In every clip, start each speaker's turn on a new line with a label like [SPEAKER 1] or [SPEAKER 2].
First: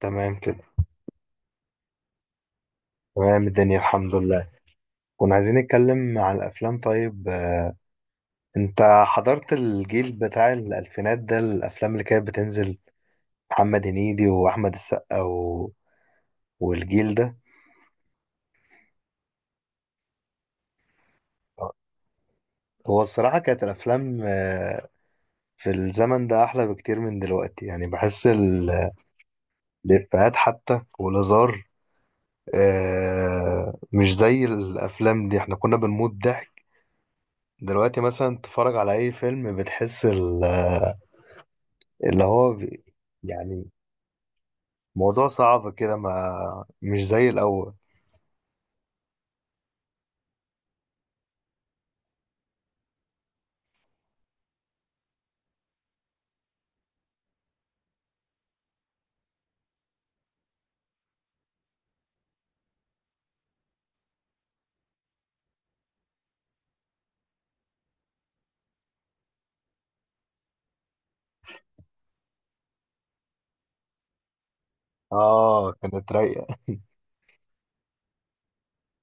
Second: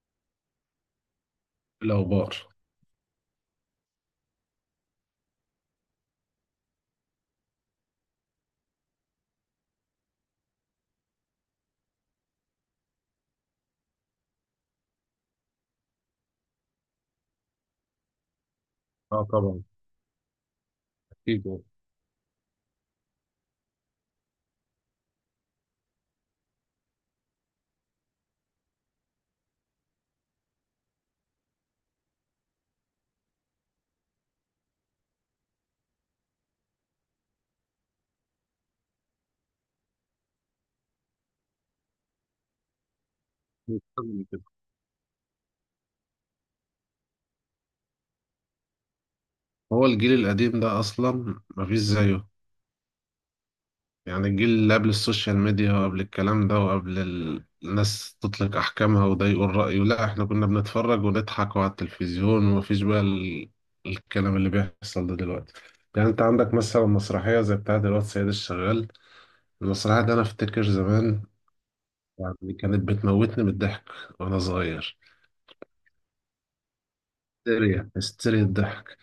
[SPEAKER 1] تمام كده.
[SPEAKER 2] الأخبار.
[SPEAKER 1] تمام، الدنيا الحمد لله. كنا عايزين نتكلم عن الافلام. طيب، انت حضرت الجيل بتاع الالفينات ده، الافلام اللي كانت بتنزل، محمد هنيدي واحمد السقا والجيل ده.
[SPEAKER 2] اه، طبعا، اكيد يعني.
[SPEAKER 1] هو الصراحة كانت الافلام في الزمن ده احلى بكتير من دلوقتي، يعني بحس الافيهات حتى والهزار، مش زي الافلام دي، احنا كنا بنموت ضحك. دلوقتي مثلا تتفرج على اي فيلم بتحس ال اللي هو بي- يعني
[SPEAKER 2] مش لازم كده.
[SPEAKER 1] موضوع صعب كده، ما مش زي الأول.
[SPEAKER 2] هو الجيل القديم ده أصلا مفيش زيه. يعني الجيل اللي قبل السوشيال ميديا وقبل الكلام ده وقبل الناس تطلق أحكامها، وده يقول رأيه. لا، إحنا كنا بنتفرج ونضحك على التلفزيون، ومفيش بقى الكلام اللي بيحصل ده دلوقتي. يعني أنت عندك مثلا مسرحية زي بتاعة الواد سيد الشغال. المسرحية دي أنا أفتكر زمان، يعني كانت بتموتني من الضحك وأنا صغير.
[SPEAKER 1] اه، كانت رايقة.
[SPEAKER 2] هستيريا، هستيريا الضحك.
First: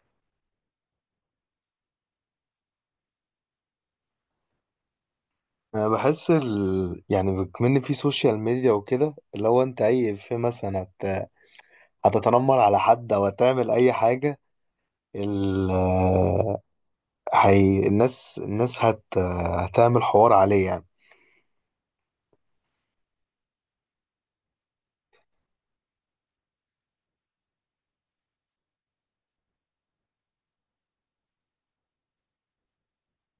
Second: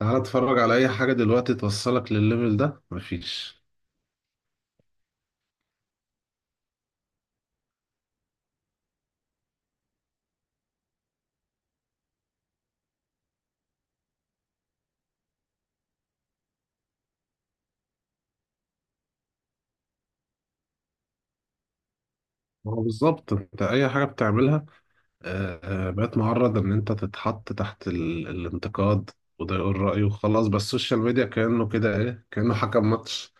[SPEAKER 2] تعالى اتفرج على اي حاجة دلوقتي توصلك للليفل ده، مفيش.
[SPEAKER 1] انا بحس يعني بكمن في سوشيال ميديا وكده، اللي هو انت اي في مثلا هتتنمر على حد او هتعمل اي حاجة، ال... الناس هتعمل حوار عليه يعني.
[SPEAKER 2] ما هو بالظبط انت اي حاجة بتعملها آه، بقت معرض ان انت تتحط تحت الانتقاد، وده يقول رأيه وخلاص. بس السوشيال ميديا كأنه كده ايه، كأنه حكم ماتش،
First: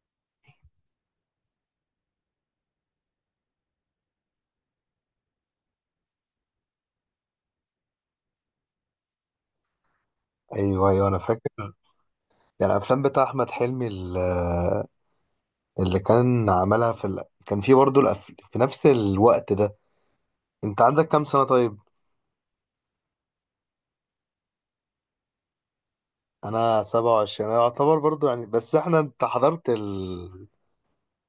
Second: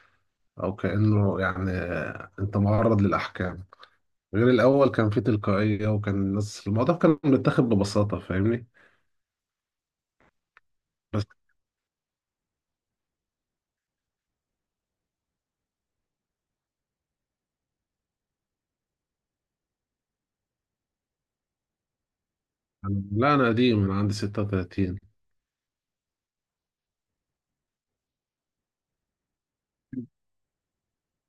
[SPEAKER 2] او كأنه يعني انت معرض للاحكام. غير الاول، كان في تلقائية، وكان الناس الموضوع كان متاخد ببساطة، فاهمني؟
[SPEAKER 1] ايوه، ايوه، انا
[SPEAKER 2] بس.
[SPEAKER 1] فاكر. يعني الافلام بتاع احمد حلمي اللي كان عملها كان في برضه في نفس الوقت ده. انت عندك كام سنة؟ طيب،
[SPEAKER 2] لا، انا قديم، انا عندي 36.
[SPEAKER 1] انا 27، انا يعتبر برضو يعني، بس احنا انت حضرت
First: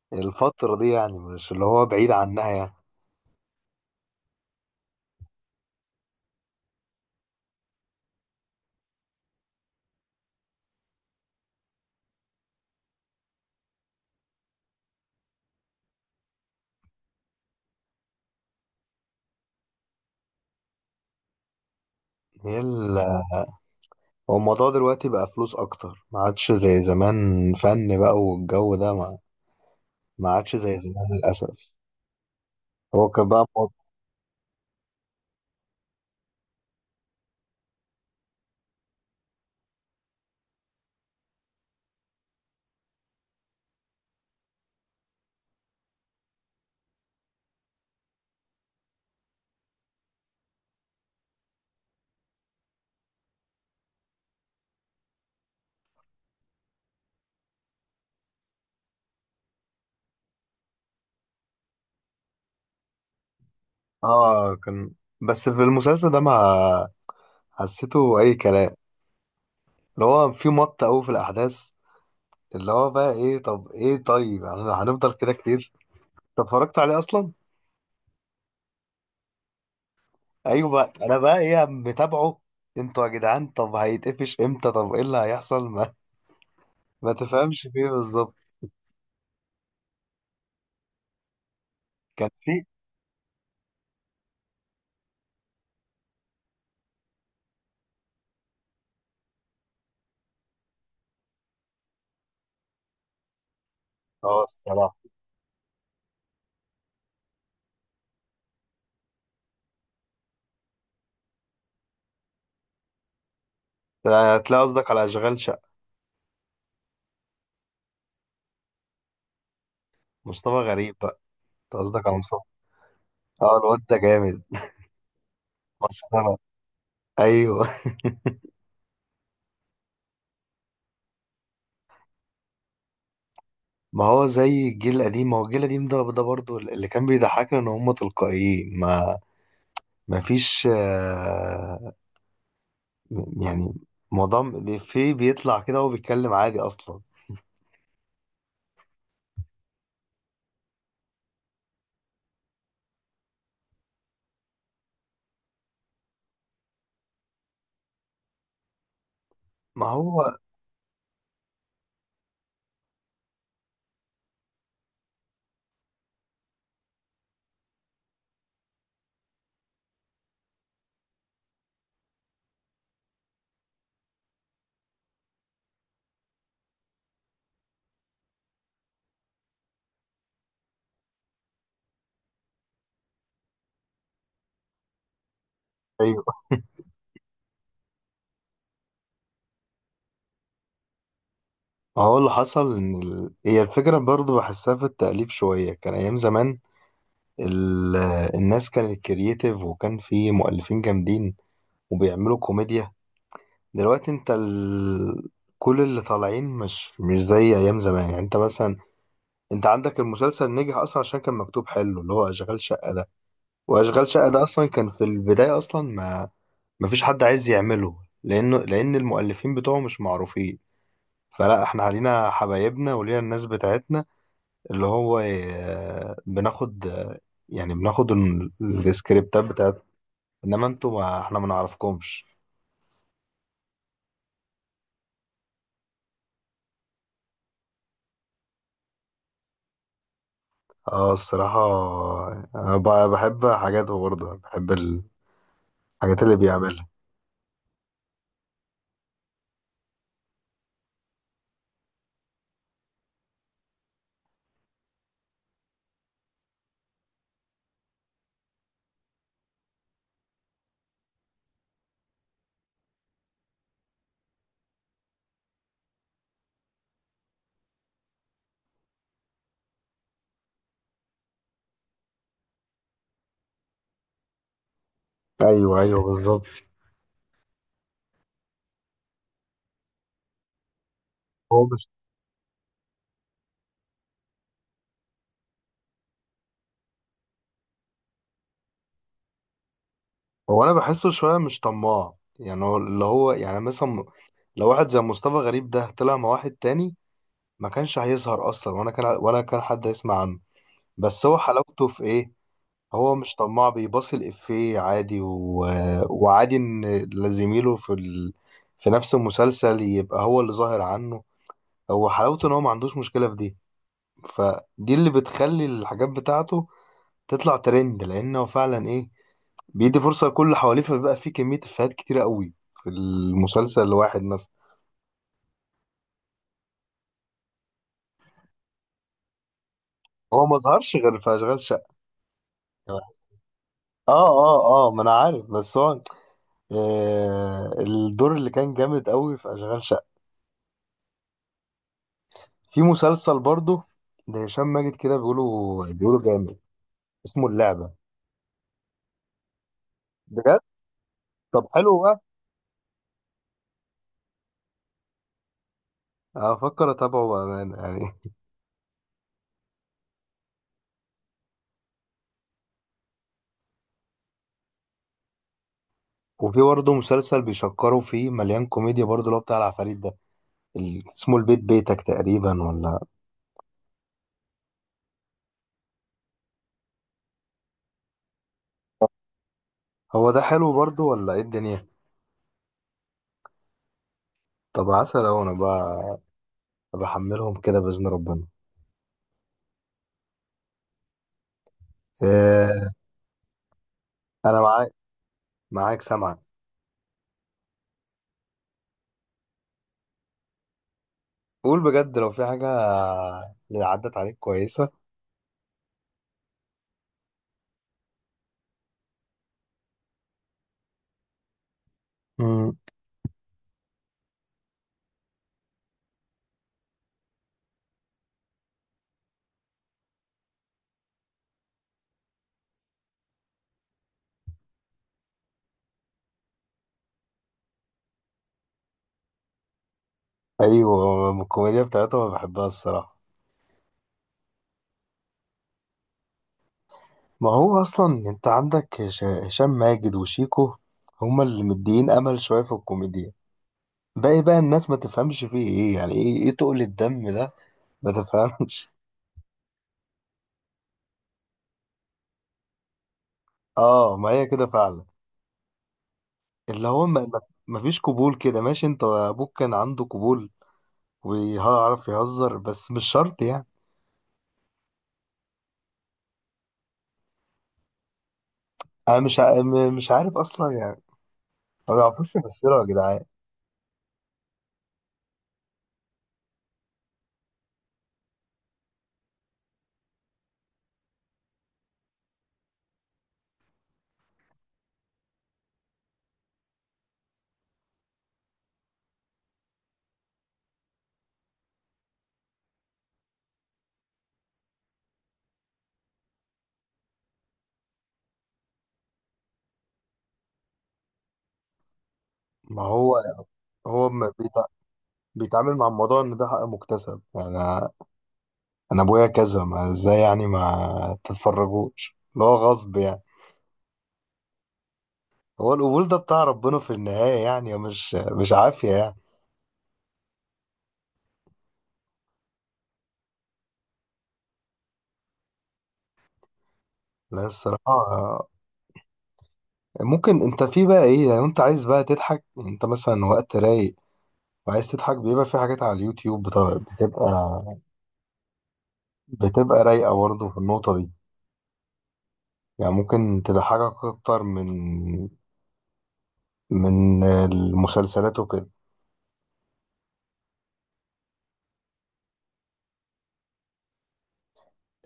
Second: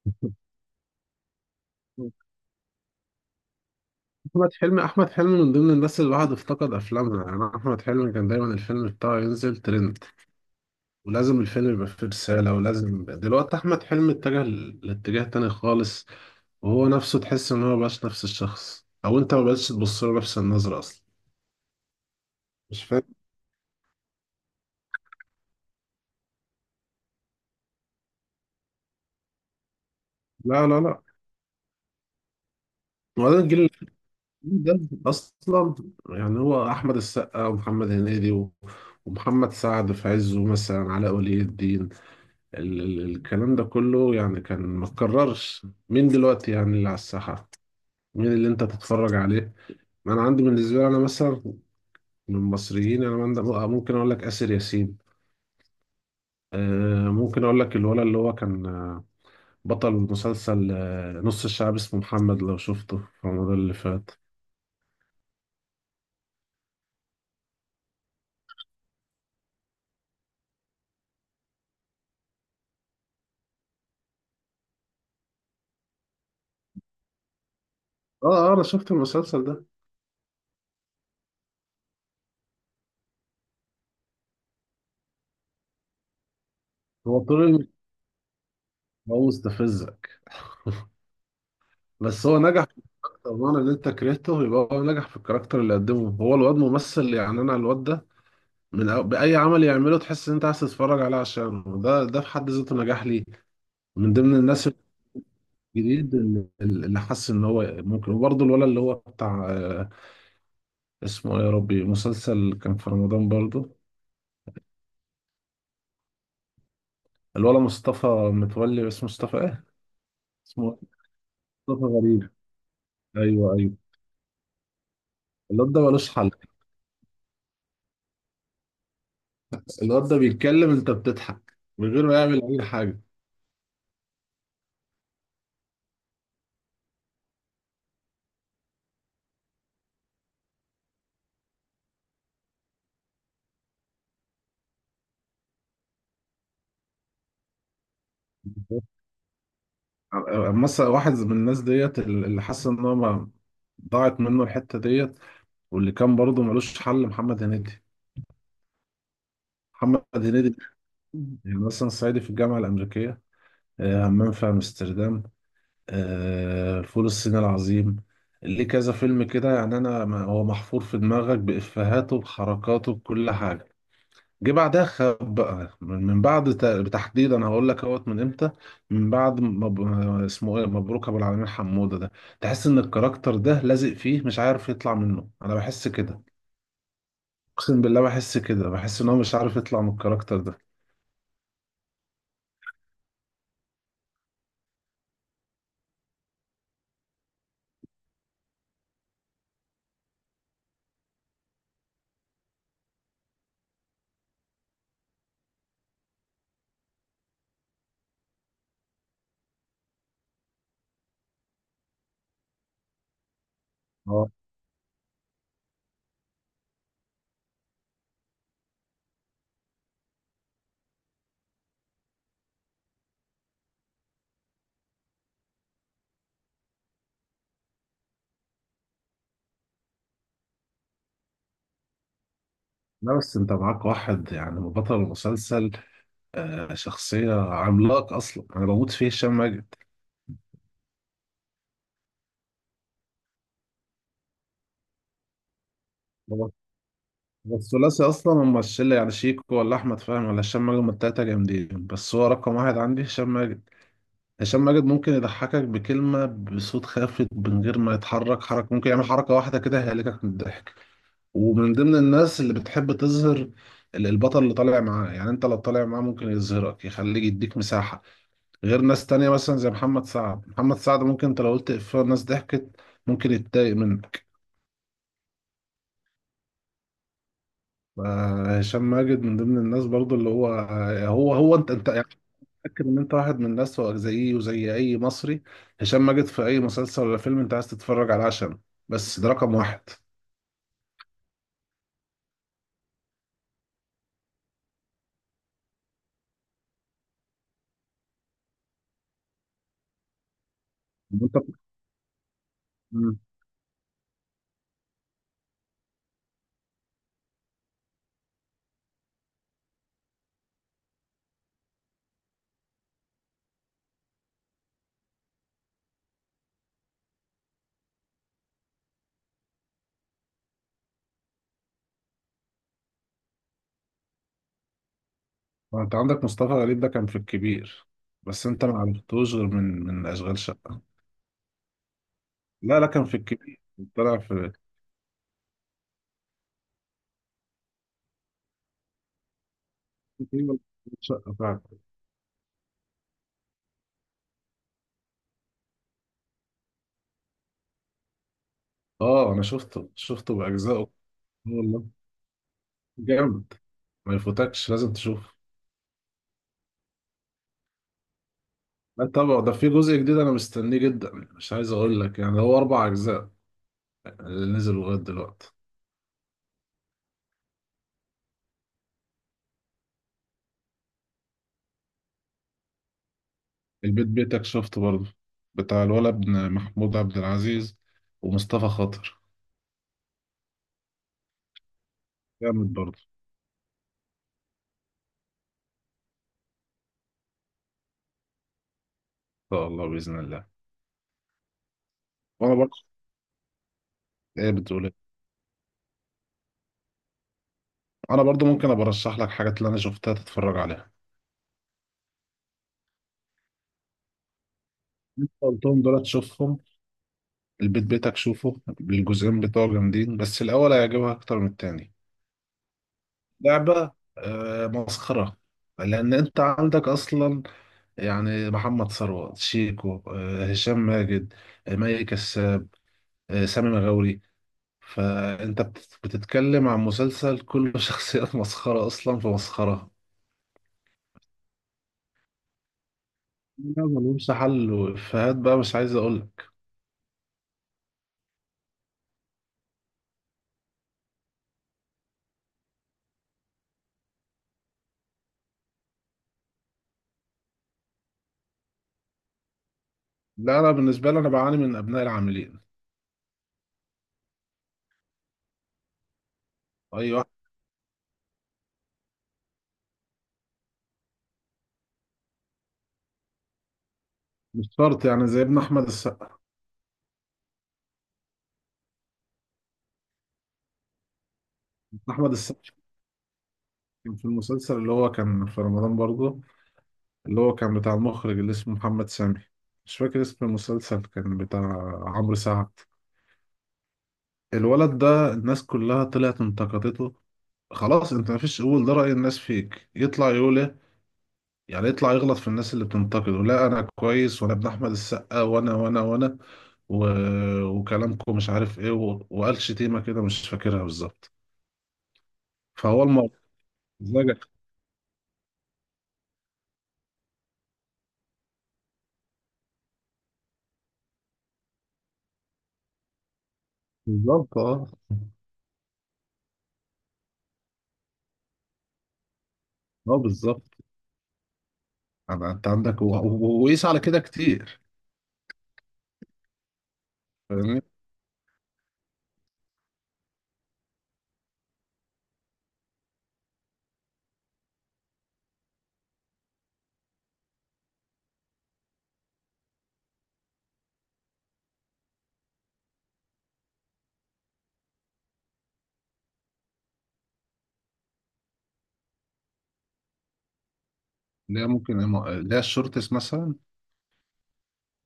[SPEAKER 1] الفترة دي، يعني مش اللي هو بعيد عنها يعني.
[SPEAKER 2] احمد حلمي، احمد حلمي من ضمن الناس اللي الواحد افتقد افلامها. يعني احمد حلمي كان دايما الفيلم بتاعه ينزل ترند، ولازم الفيلم يبقى فيه رساله. ولازم دلوقتي احمد حلمي اتجه لاتجاه تاني خالص، وهو نفسه تحس ان هو مبقاش نفس الشخص، او انت مبقتش تبص له نفس النظره اصلا.
[SPEAKER 1] هي
[SPEAKER 2] مش
[SPEAKER 1] ال...
[SPEAKER 2] فاهم.
[SPEAKER 1] هو الموضوع دلوقتي بقى فلوس اكتر، ما عادش زي زمان فن بقى، والجو ده ما عادش
[SPEAKER 2] لا
[SPEAKER 1] زي
[SPEAKER 2] لا لا.
[SPEAKER 1] زمان للاسف. هو كان
[SPEAKER 2] وبعدين
[SPEAKER 1] بقى
[SPEAKER 2] الجيل
[SPEAKER 1] مو...
[SPEAKER 2] اللي ده اصلا، يعني هو احمد السقا، ومحمد هنيدي، ومحمد سعد في عزه، مثلا علاء ولي الدين، الكلام ده كله، يعني كان ما اتكررش. مين دلوقتي يعني اللي على الساحة؟ مين اللي انت تتفرج عليه؟ ما انا عندي، بالنسبة لي انا مثلا من المصريين، انا ممكن اقول لك آسر ياسين. ممكن اقول لك الولد اللي هو كان، بطل مسلسل نص الشعب، اسمه محمد، لو شفته في رمضان اللي فات.
[SPEAKER 1] اه، كان. بس في المسلسل ده ما حسيته اي كلام، اللي هو في مط قوي في الاحداث، اللي هو بقى ايه، طب ايه، طيب يعني هنفضل كده كتير. انت اتفرجت عليه اصلا؟
[SPEAKER 2] اه اه، انا شفت المسلسل ده.
[SPEAKER 1] ايوه بقى، انا بقى ايه متابعه. انتوا يا جدعان، طب هيتقفش امتى؟ طب ايه اللي هيحصل؟ ما
[SPEAKER 2] هو طول
[SPEAKER 1] تفهمش
[SPEAKER 2] الم-
[SPEAKER 1] فيه بالظبط.
[SPEAKER 2] هو مستفزك، بس
[SPEAKER 1] كان
[SPEAKER 2] هو
[SPEAKER 1] في،
[SPEAKER 2] نجح. طبعا ان انت كرهته يبقى هو نجح في الكاركتر اللي قدمه. هو الواد ممثل، يعني انا الواد ده من بأي عمل يعمله تحس إن أنت عايز تتفرج عليه، عشان ده في حد ذاته نجاح ليه. من ضمن
[SPEAKER 1] اه،
[SPEAKER 2] الناس
[SPEAKER 1] الصراحه.
[SPEAKER 2] الجديد اللي حس إن هو ممكن. وبرضه الولد اللي هو بتاع، اسمه إيه يا ربي، مسلسل كان في رمضان برضه،
[SPEAKER 1] هتلاقي قصدك على اشغال شقه.
[SPEAKER 2] الولد مصطفى متولي، اسمه مصطفى إيه؟
[SPEAKER 1] مصطفى
[SPEAKER 2] اسمه
[SPEAKER 1] غريب بقى. انت
[SPEAKER 2] مصطفى
[SPEAKER 1] قصدك على
[SPEAKER 2] غريب.
[SPEAKER 1] مصطفى.
[SPEAKER 2] أيوه
[SPEAKER 1] اه،
[SPEAKER 2] أيوه.
[SPEAKER 1] الواد ده جامد،
[SPEAKER 2] الواد ده ملوش حل.
[SPEAKER 1] مسخره. ايوه.
[SPEAKER 2] الواد ده بيتكلم أنت بتضحك من غير ما يعمل أي حاجة.
[SPEAKER 1] ما هو زي الجيل القديم، ما هو الجيل القديم ده برضه اللي كان بيضحكنا ان هم تلقائيين، ما فيش يعني موضوع الإفيه بيطلع كده وهو بيتكلم عادي اصلا.
[SPEAKER 2] مثلا واحد من الناس ديت اللي حاسس إن هو ضاعت منه الحتة ديت، واللي كان برضه ملوش حل محمد هنيدي.
[SPEAKER 1] ما
[SPEAKER 2] محمد
[SPEAKER 1] هو،
[SPEAKER 2] هنيدي ده، يعني مثلا صعيدي في الجامعة الأمريكية، همام في أمستردام، فول الصين العظيم، ليه كذا فيلم كده يعني. أنا هو محفور في دماغك، بإفيهاته، بحركاته، بكل حاجة. جه بعدها خاب بقى، من بعد تحديدا أنا هقول لك اهوت من إمتى. من بعد اسمه إيه مبروك أبو العلمين حمودة ده، تحس إن الكاركتر ده لازق فيه، مش عارف يطلع منه، أنا بحس كده.
[SPEAKER 1] ايوه.
[SPEAKER 2] اقسم بالله بحس كده، بحس ان هو مش عارف يطلع من الكاركتر ده.
[SPEAKER 1] هو اللي حصل ان هي الفكره برضو بحسها في التاليف شويه، كان ايام زمان ال... الناس كانت كرييتيف، وكان في مؤلفين جامدين وبيعملوا كوميديا. دلوقتي انت كل اللي طالعين مش زي ايام زمان، يعني انت مثلا، انت عندك المسلسل نجح اصلا عشان كان مكتوب حلو، اللي هو اشغال شقه ده. واشغال شقه
[SPEAKER 2] اه.
[SPEAKER 1] ده اصلا كان في البدايه اصلا، ما فيش حد عايز يعمله، لان المؤلفين بتوعه مش معروفين، فلا احنا علينا حبايبنا ولينا الناس بتاعتنا اللي هو، بناخد يعني بناخد السكريبتات بتاعت، انما انتوا ما احنا ما نعرفكمش.
[SPEAKER 2] لا بس انت معاك واحد يعني بطل المسلسل، شخصية عملاق اصلا، انا بموت فيه، هشام ماجد.
[SPEAKER 1] اه، الصراحة انا بحب حاجاته، برضه بحب الحاجات اللي
[SPEAKER 2] هو
[SPEAKER 1] بيعملها.
[SPEAKER 2] هو الثلاثي اصلا هم الشلة. يعني شيكو، ولا احمد فهمي، ولا هشام ماجد، هم التلاتة جامدين، بس هو رقم واحد عندي هشام ماجد. هشام ماجد ممكن يضحكك بكلمة بصوت خافت من غير ما يتحرك حركة، ممكن يعمل حركة واحدة كده هيهلكك من الضحك. ومن ضمن الناس اللي بتحب تظهر البطل اللي طالع معاه، يعني انت لو طالع معاه ممكن يظهرك، يخليك يديك مساحة، غير ناس تانية مثلا زي محمد سعد. محمد سعد ممكن انت لو قلت إفيه الناس ضحكت ممكن يتضايق منك.
[SPEAKER 1] ايوه، ايوه، بالظبط.
[SPEAKER 2] هشام ماجد من ضمن الناس برضو اللي هو، هو
[SPEAKER 1] هو
[SPEAKER 2] انت
[SPEAKER 1] مش
[SPEAKER 2] انت يعني متأكد ان انت واحد من الناس، هو زيي وزي اي مصري، هشام ماجد في اي مسلسل ولا فيلم انت عايز تتفرج على عشان، بس ده رقم واحد.
[SPEAKER 1] هو انا بحسه شوية مش طماع، يعني هو اللي هو يعني، مثلا لو واحد زي مصطفى غريب ده طلع مع واحد تاني، ما كانش هيظهر اصلا، وانا كان ولا كان حد هيسمع عنه. بس
[SPEAKER 2] انت
[SPEAKER 1] هو حلاوته في ايه؟ هو مش طماع، بيباصي الإفيه عادي، وعادي إن زميله في نفس المسلسل يبقى هو اللي ظاهر عنه. هو حلاوته إن هو ما عندوش مشكلة في دي، فدي اللي بتخلي الحاجات بتاعته تطلع ترند، لأنه فعلا إيه، بيدي فرصة لكل اللي حواليه، فبيبقى في كمية إفيهات كتيرة قوي في المسلسل الواحد مثلا.
[SPEAKER 2] ما انت عندك مصطفى غريب ده كان في الكبير، بس انت ما عرفتوش غير من اشغال
[SPEAKER 1] هو ما
[SPEAKER 2] شقه.
[SPEAKER 1] ظهرش غير في أشغال شقة.
[SPEAKER 2] لا لا كان في
[SPEAKER 1] اه،
[SPEAKER 2] الكبير. طلع في،
[SPEAKER 1] اه، اه، ما انا عارف، بس هو، آه الدور اللي كان جامد قوي في اشغال شقة.
[SPEAKER 2] تقريباً أشغال شقه فعلا.
[SPEAKER 1] في مسلسل برضه لهشام ماجد كده، بيقولوا جامد، اسمه اللعبة.
[SPEAKER 2] اه انا شفته
[SPEAKER 1] بجد؟
[SPEAKER 2] باجزائه.
[SPEAKER 1] طب
[SPEAKER 2] والله
[SPEAKER 1] حلو بقى،
[SPEAKER 2] جامد، ما يفوتكش لازم تشوفه.
[SPEAKER 1] هفكر اتابعه بأمانة يعني.
[SPEAKER 2] لا طبعا، ده في جزء جديد انا مستنيه جدا، مش عايز اقول لك، يعني هو اربع اجزاء اللي نزلوا لغايه دلوقتي.
[SPEAKER 1] وفي برضه مسلسل بيشكروا فيه، مليان كوميديا برضه، اللي هو بتاع العفاريت ده، اسمه البيت بيتك تقريبا ولا؟
[SPEAKER 2] البيت بيتك شفته برضه، بتاع الولد ابن محمود عبد العزيز ومصطفى خاطر.
[SPEAKER 1] هو ده حلو برضه ولا ايه الدنيا؟
[SPEAKER 2] جامد برضه.
[SPEAKER 1] طب عسل اهو، انا بقى بحملهم كده بإذن ربنا.
[SPEAKER 2] ان شاء الله، باذن الله. وانا
[SPEAKER 1] إيه؟
[SPEAKER 2] برضه، ايه
[SPEAKER 1] انا
[SPEAKER 2] بتقول
[SPEAKER 1] معاك،
[SPEAKER 2] إيه؟
[SPEAKER 1] معاك، سامعك.
[SPEAKER 2] انا برضو ممكن ابقى ارشح لك حاجات اللي انا شفتها تتفرج عليها،
[SPEAKER 1] قول بجد لو في حاجة اللي عدت عليك كويسة.
[SPEAKER 2] قلتهم دول تشوفهم. البيت بيتك شوفه، الجزئين بتوع جامدين، بس الاول هيعجبها اكتر من التاني.
[SPEAKER 1] مم.
[SPEAKER 2] لعبة. آه، مسخرة، لان انت عندك اصلا، يعني محمد ثروت، شيكو، هشام ماجد، مي كساب، سامي مغاوري، فانت بتتكلم عن مسلسل كله شخصيات مسخرة، اصلا في مسخرة.
[SPEAKER 1] ايوه، الكوميديا بتاعتهم أنا بحبها الصراحة.
[SPEAKER 2] لا ملهمش حل، وإفيهات بقى مش عايز اقول لك.
[SPEAKER 1] ما هو اصلا انت عندك هشام ماجد وشيكو، هما اللي مديين امل شويه في الكوميديا. باقي بقى الناس ما تفهمش فيه ايه، يعني ايه تقل الدم ده، ما تفهمش.
[SPEAKER 2] لا انا بالنسبة لي انا بعاني من ابناء العاملين.
[SPEAKER 1] اه، ما هي كده فعلا، اللي هو، ما,
[SPEAKER 2] ايوه،
[SPEAKER 1] ما ما فيش قبول كده. ماشي، انت ابوك كان عنده قبول ويعرف يهزر، بس مش شرط يعني.
[SPEAKER 2] مش شرط يعني زي ابن احمد السقا.
[SPEAKER 1] انا مش ع- م- مش عارف اصلا يعني، ما
[SPEAKER 2] احمد
[SPEAKER 1] بيعرفوش
[SPEAKER 2] السقا
[SPEAKER 1] يمثلوا يا جدعان.
[SPEAKER 2] كان في المسلسل اللي هو كان في رمضان برضه، اللي هو كان بتاع المخرج اللي اسمه محمد سامي، مش فاكر اسم المسلسل، كان بتاع عمرو سعد. الولد ده الناس كلها طلعت انتقدته، خلاص. انت مفيش، قول ده رأي الناس فيك، يطلع يقول ايه؟ يعني يطلع يغلط في الناس اللي بتنتقده: لا انا كويس، وانا ابن احمد السقا، وانا وانا وانا و... وكلامكم مش عارف ايه، وقال شتيمة كده مش فاكرها بالظبط.
[SPEAKER 1] ما
[SPEAKER 2] فهو
[SPEAKER 1] هو
[SPEAKER 2] الموضوع.
[SPEAKER 1] ما بيتعامل مع الموضوع ان ده حق مكتسب يعني، انا ابويا كذا، ما ازاي يعني؟ ما تتفرجوش، اللي هو غصب يعني.
[SPEAKER 2] بالظبط اه،
[SPEAKER 1] هو القبول ده بتاع ربنا في النهاية يعني، مش عافية يعني.
[SPEAKER 2] اه بالظبط. انت عندك، وقيس على كده كتير،
[SPEAKER 1] لا، الصراحة
[SPEAKER 2] فاهمني.
[SPEAKER 1] ممكن انت في بقى ايه، لو انت عايز بقى تضحك يعني، انت مثلا وقت رايق وعايز تضحك، بيبقى في حاجات على اليوتيوب، بتبقى رايقة برضه في النقطة دي، يعني ممكن تضحكك اكتر من المسلسلات وكده.
[SPEAKER 2] لا ممكن، لا الشورتس مثلا.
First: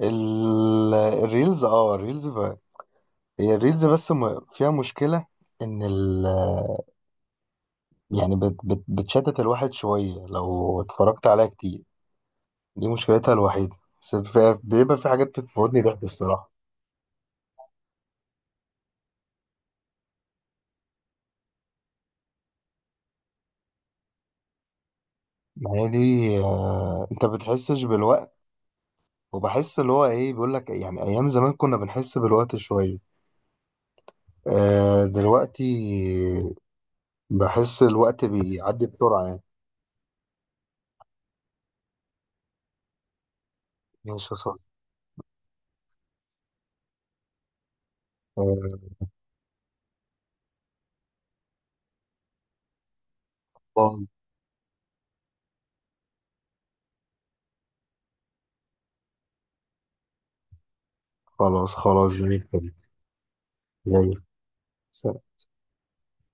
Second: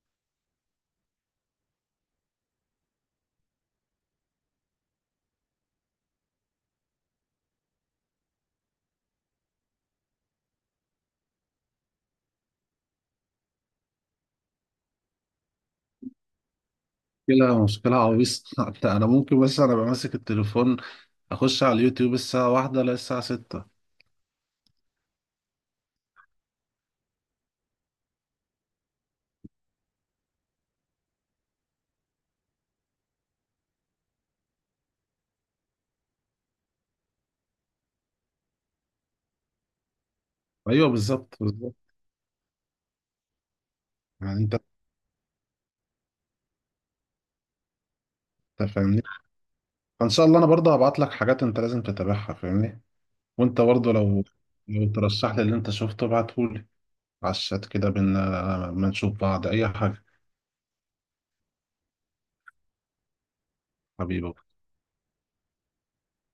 [SPEAKER 1] الريلز، الريلز هي الريلز، بس فيها مشكلة، ان يعني بت بت بتشتت الواحد شوية لو اتفرجت عليها كتير، دي مشكلتها الوحيدة. بس بيبقى في حاجات بتموتني ضحك الصراحة.
[SPEAKER 2] مشكلة، مشكلة عويصة. انا ممكن، بس انا بمسك ماسك التليفون، اخش على اليوتيوب الساعة واحدة، لا الساعة ستة.
[SPEAKER 1] ما هي دي، انت بتحسش بالوقت، وبحس اللي هو ايه بيقول لك، يعني ايام زمان كنا بنحس بالوقت شوية، دلوقتي بحس الوقت بيعدي بسرعة يعني.
[SPEAKER 2] ايوه، بالظبط بالظبط.
[SPEAKER 1] ماشي يا
[SPEAKER 2] يعني انت،
[SPEAKER 1] صاحبي.
[SPEAKER 2] أنت
[SPEAKER 1] آه،
[SPEAKER 2] فاهمني. فان شاء الله، انا برضه هبعت لك حاجات انت لازم تتابعها، فاهمني. وانت برضه
[SPEAKER 1] باي.
[SPEAKER 2] لو ترشح لي اللي انت شفته ابعتهولي على الشات كده بينا، ما نشوف بعض اي حاجة.
[SPEAKER 1] خلاص، خلاص، زي الفل. يلا.
[SPEAKER 2] حبيبي.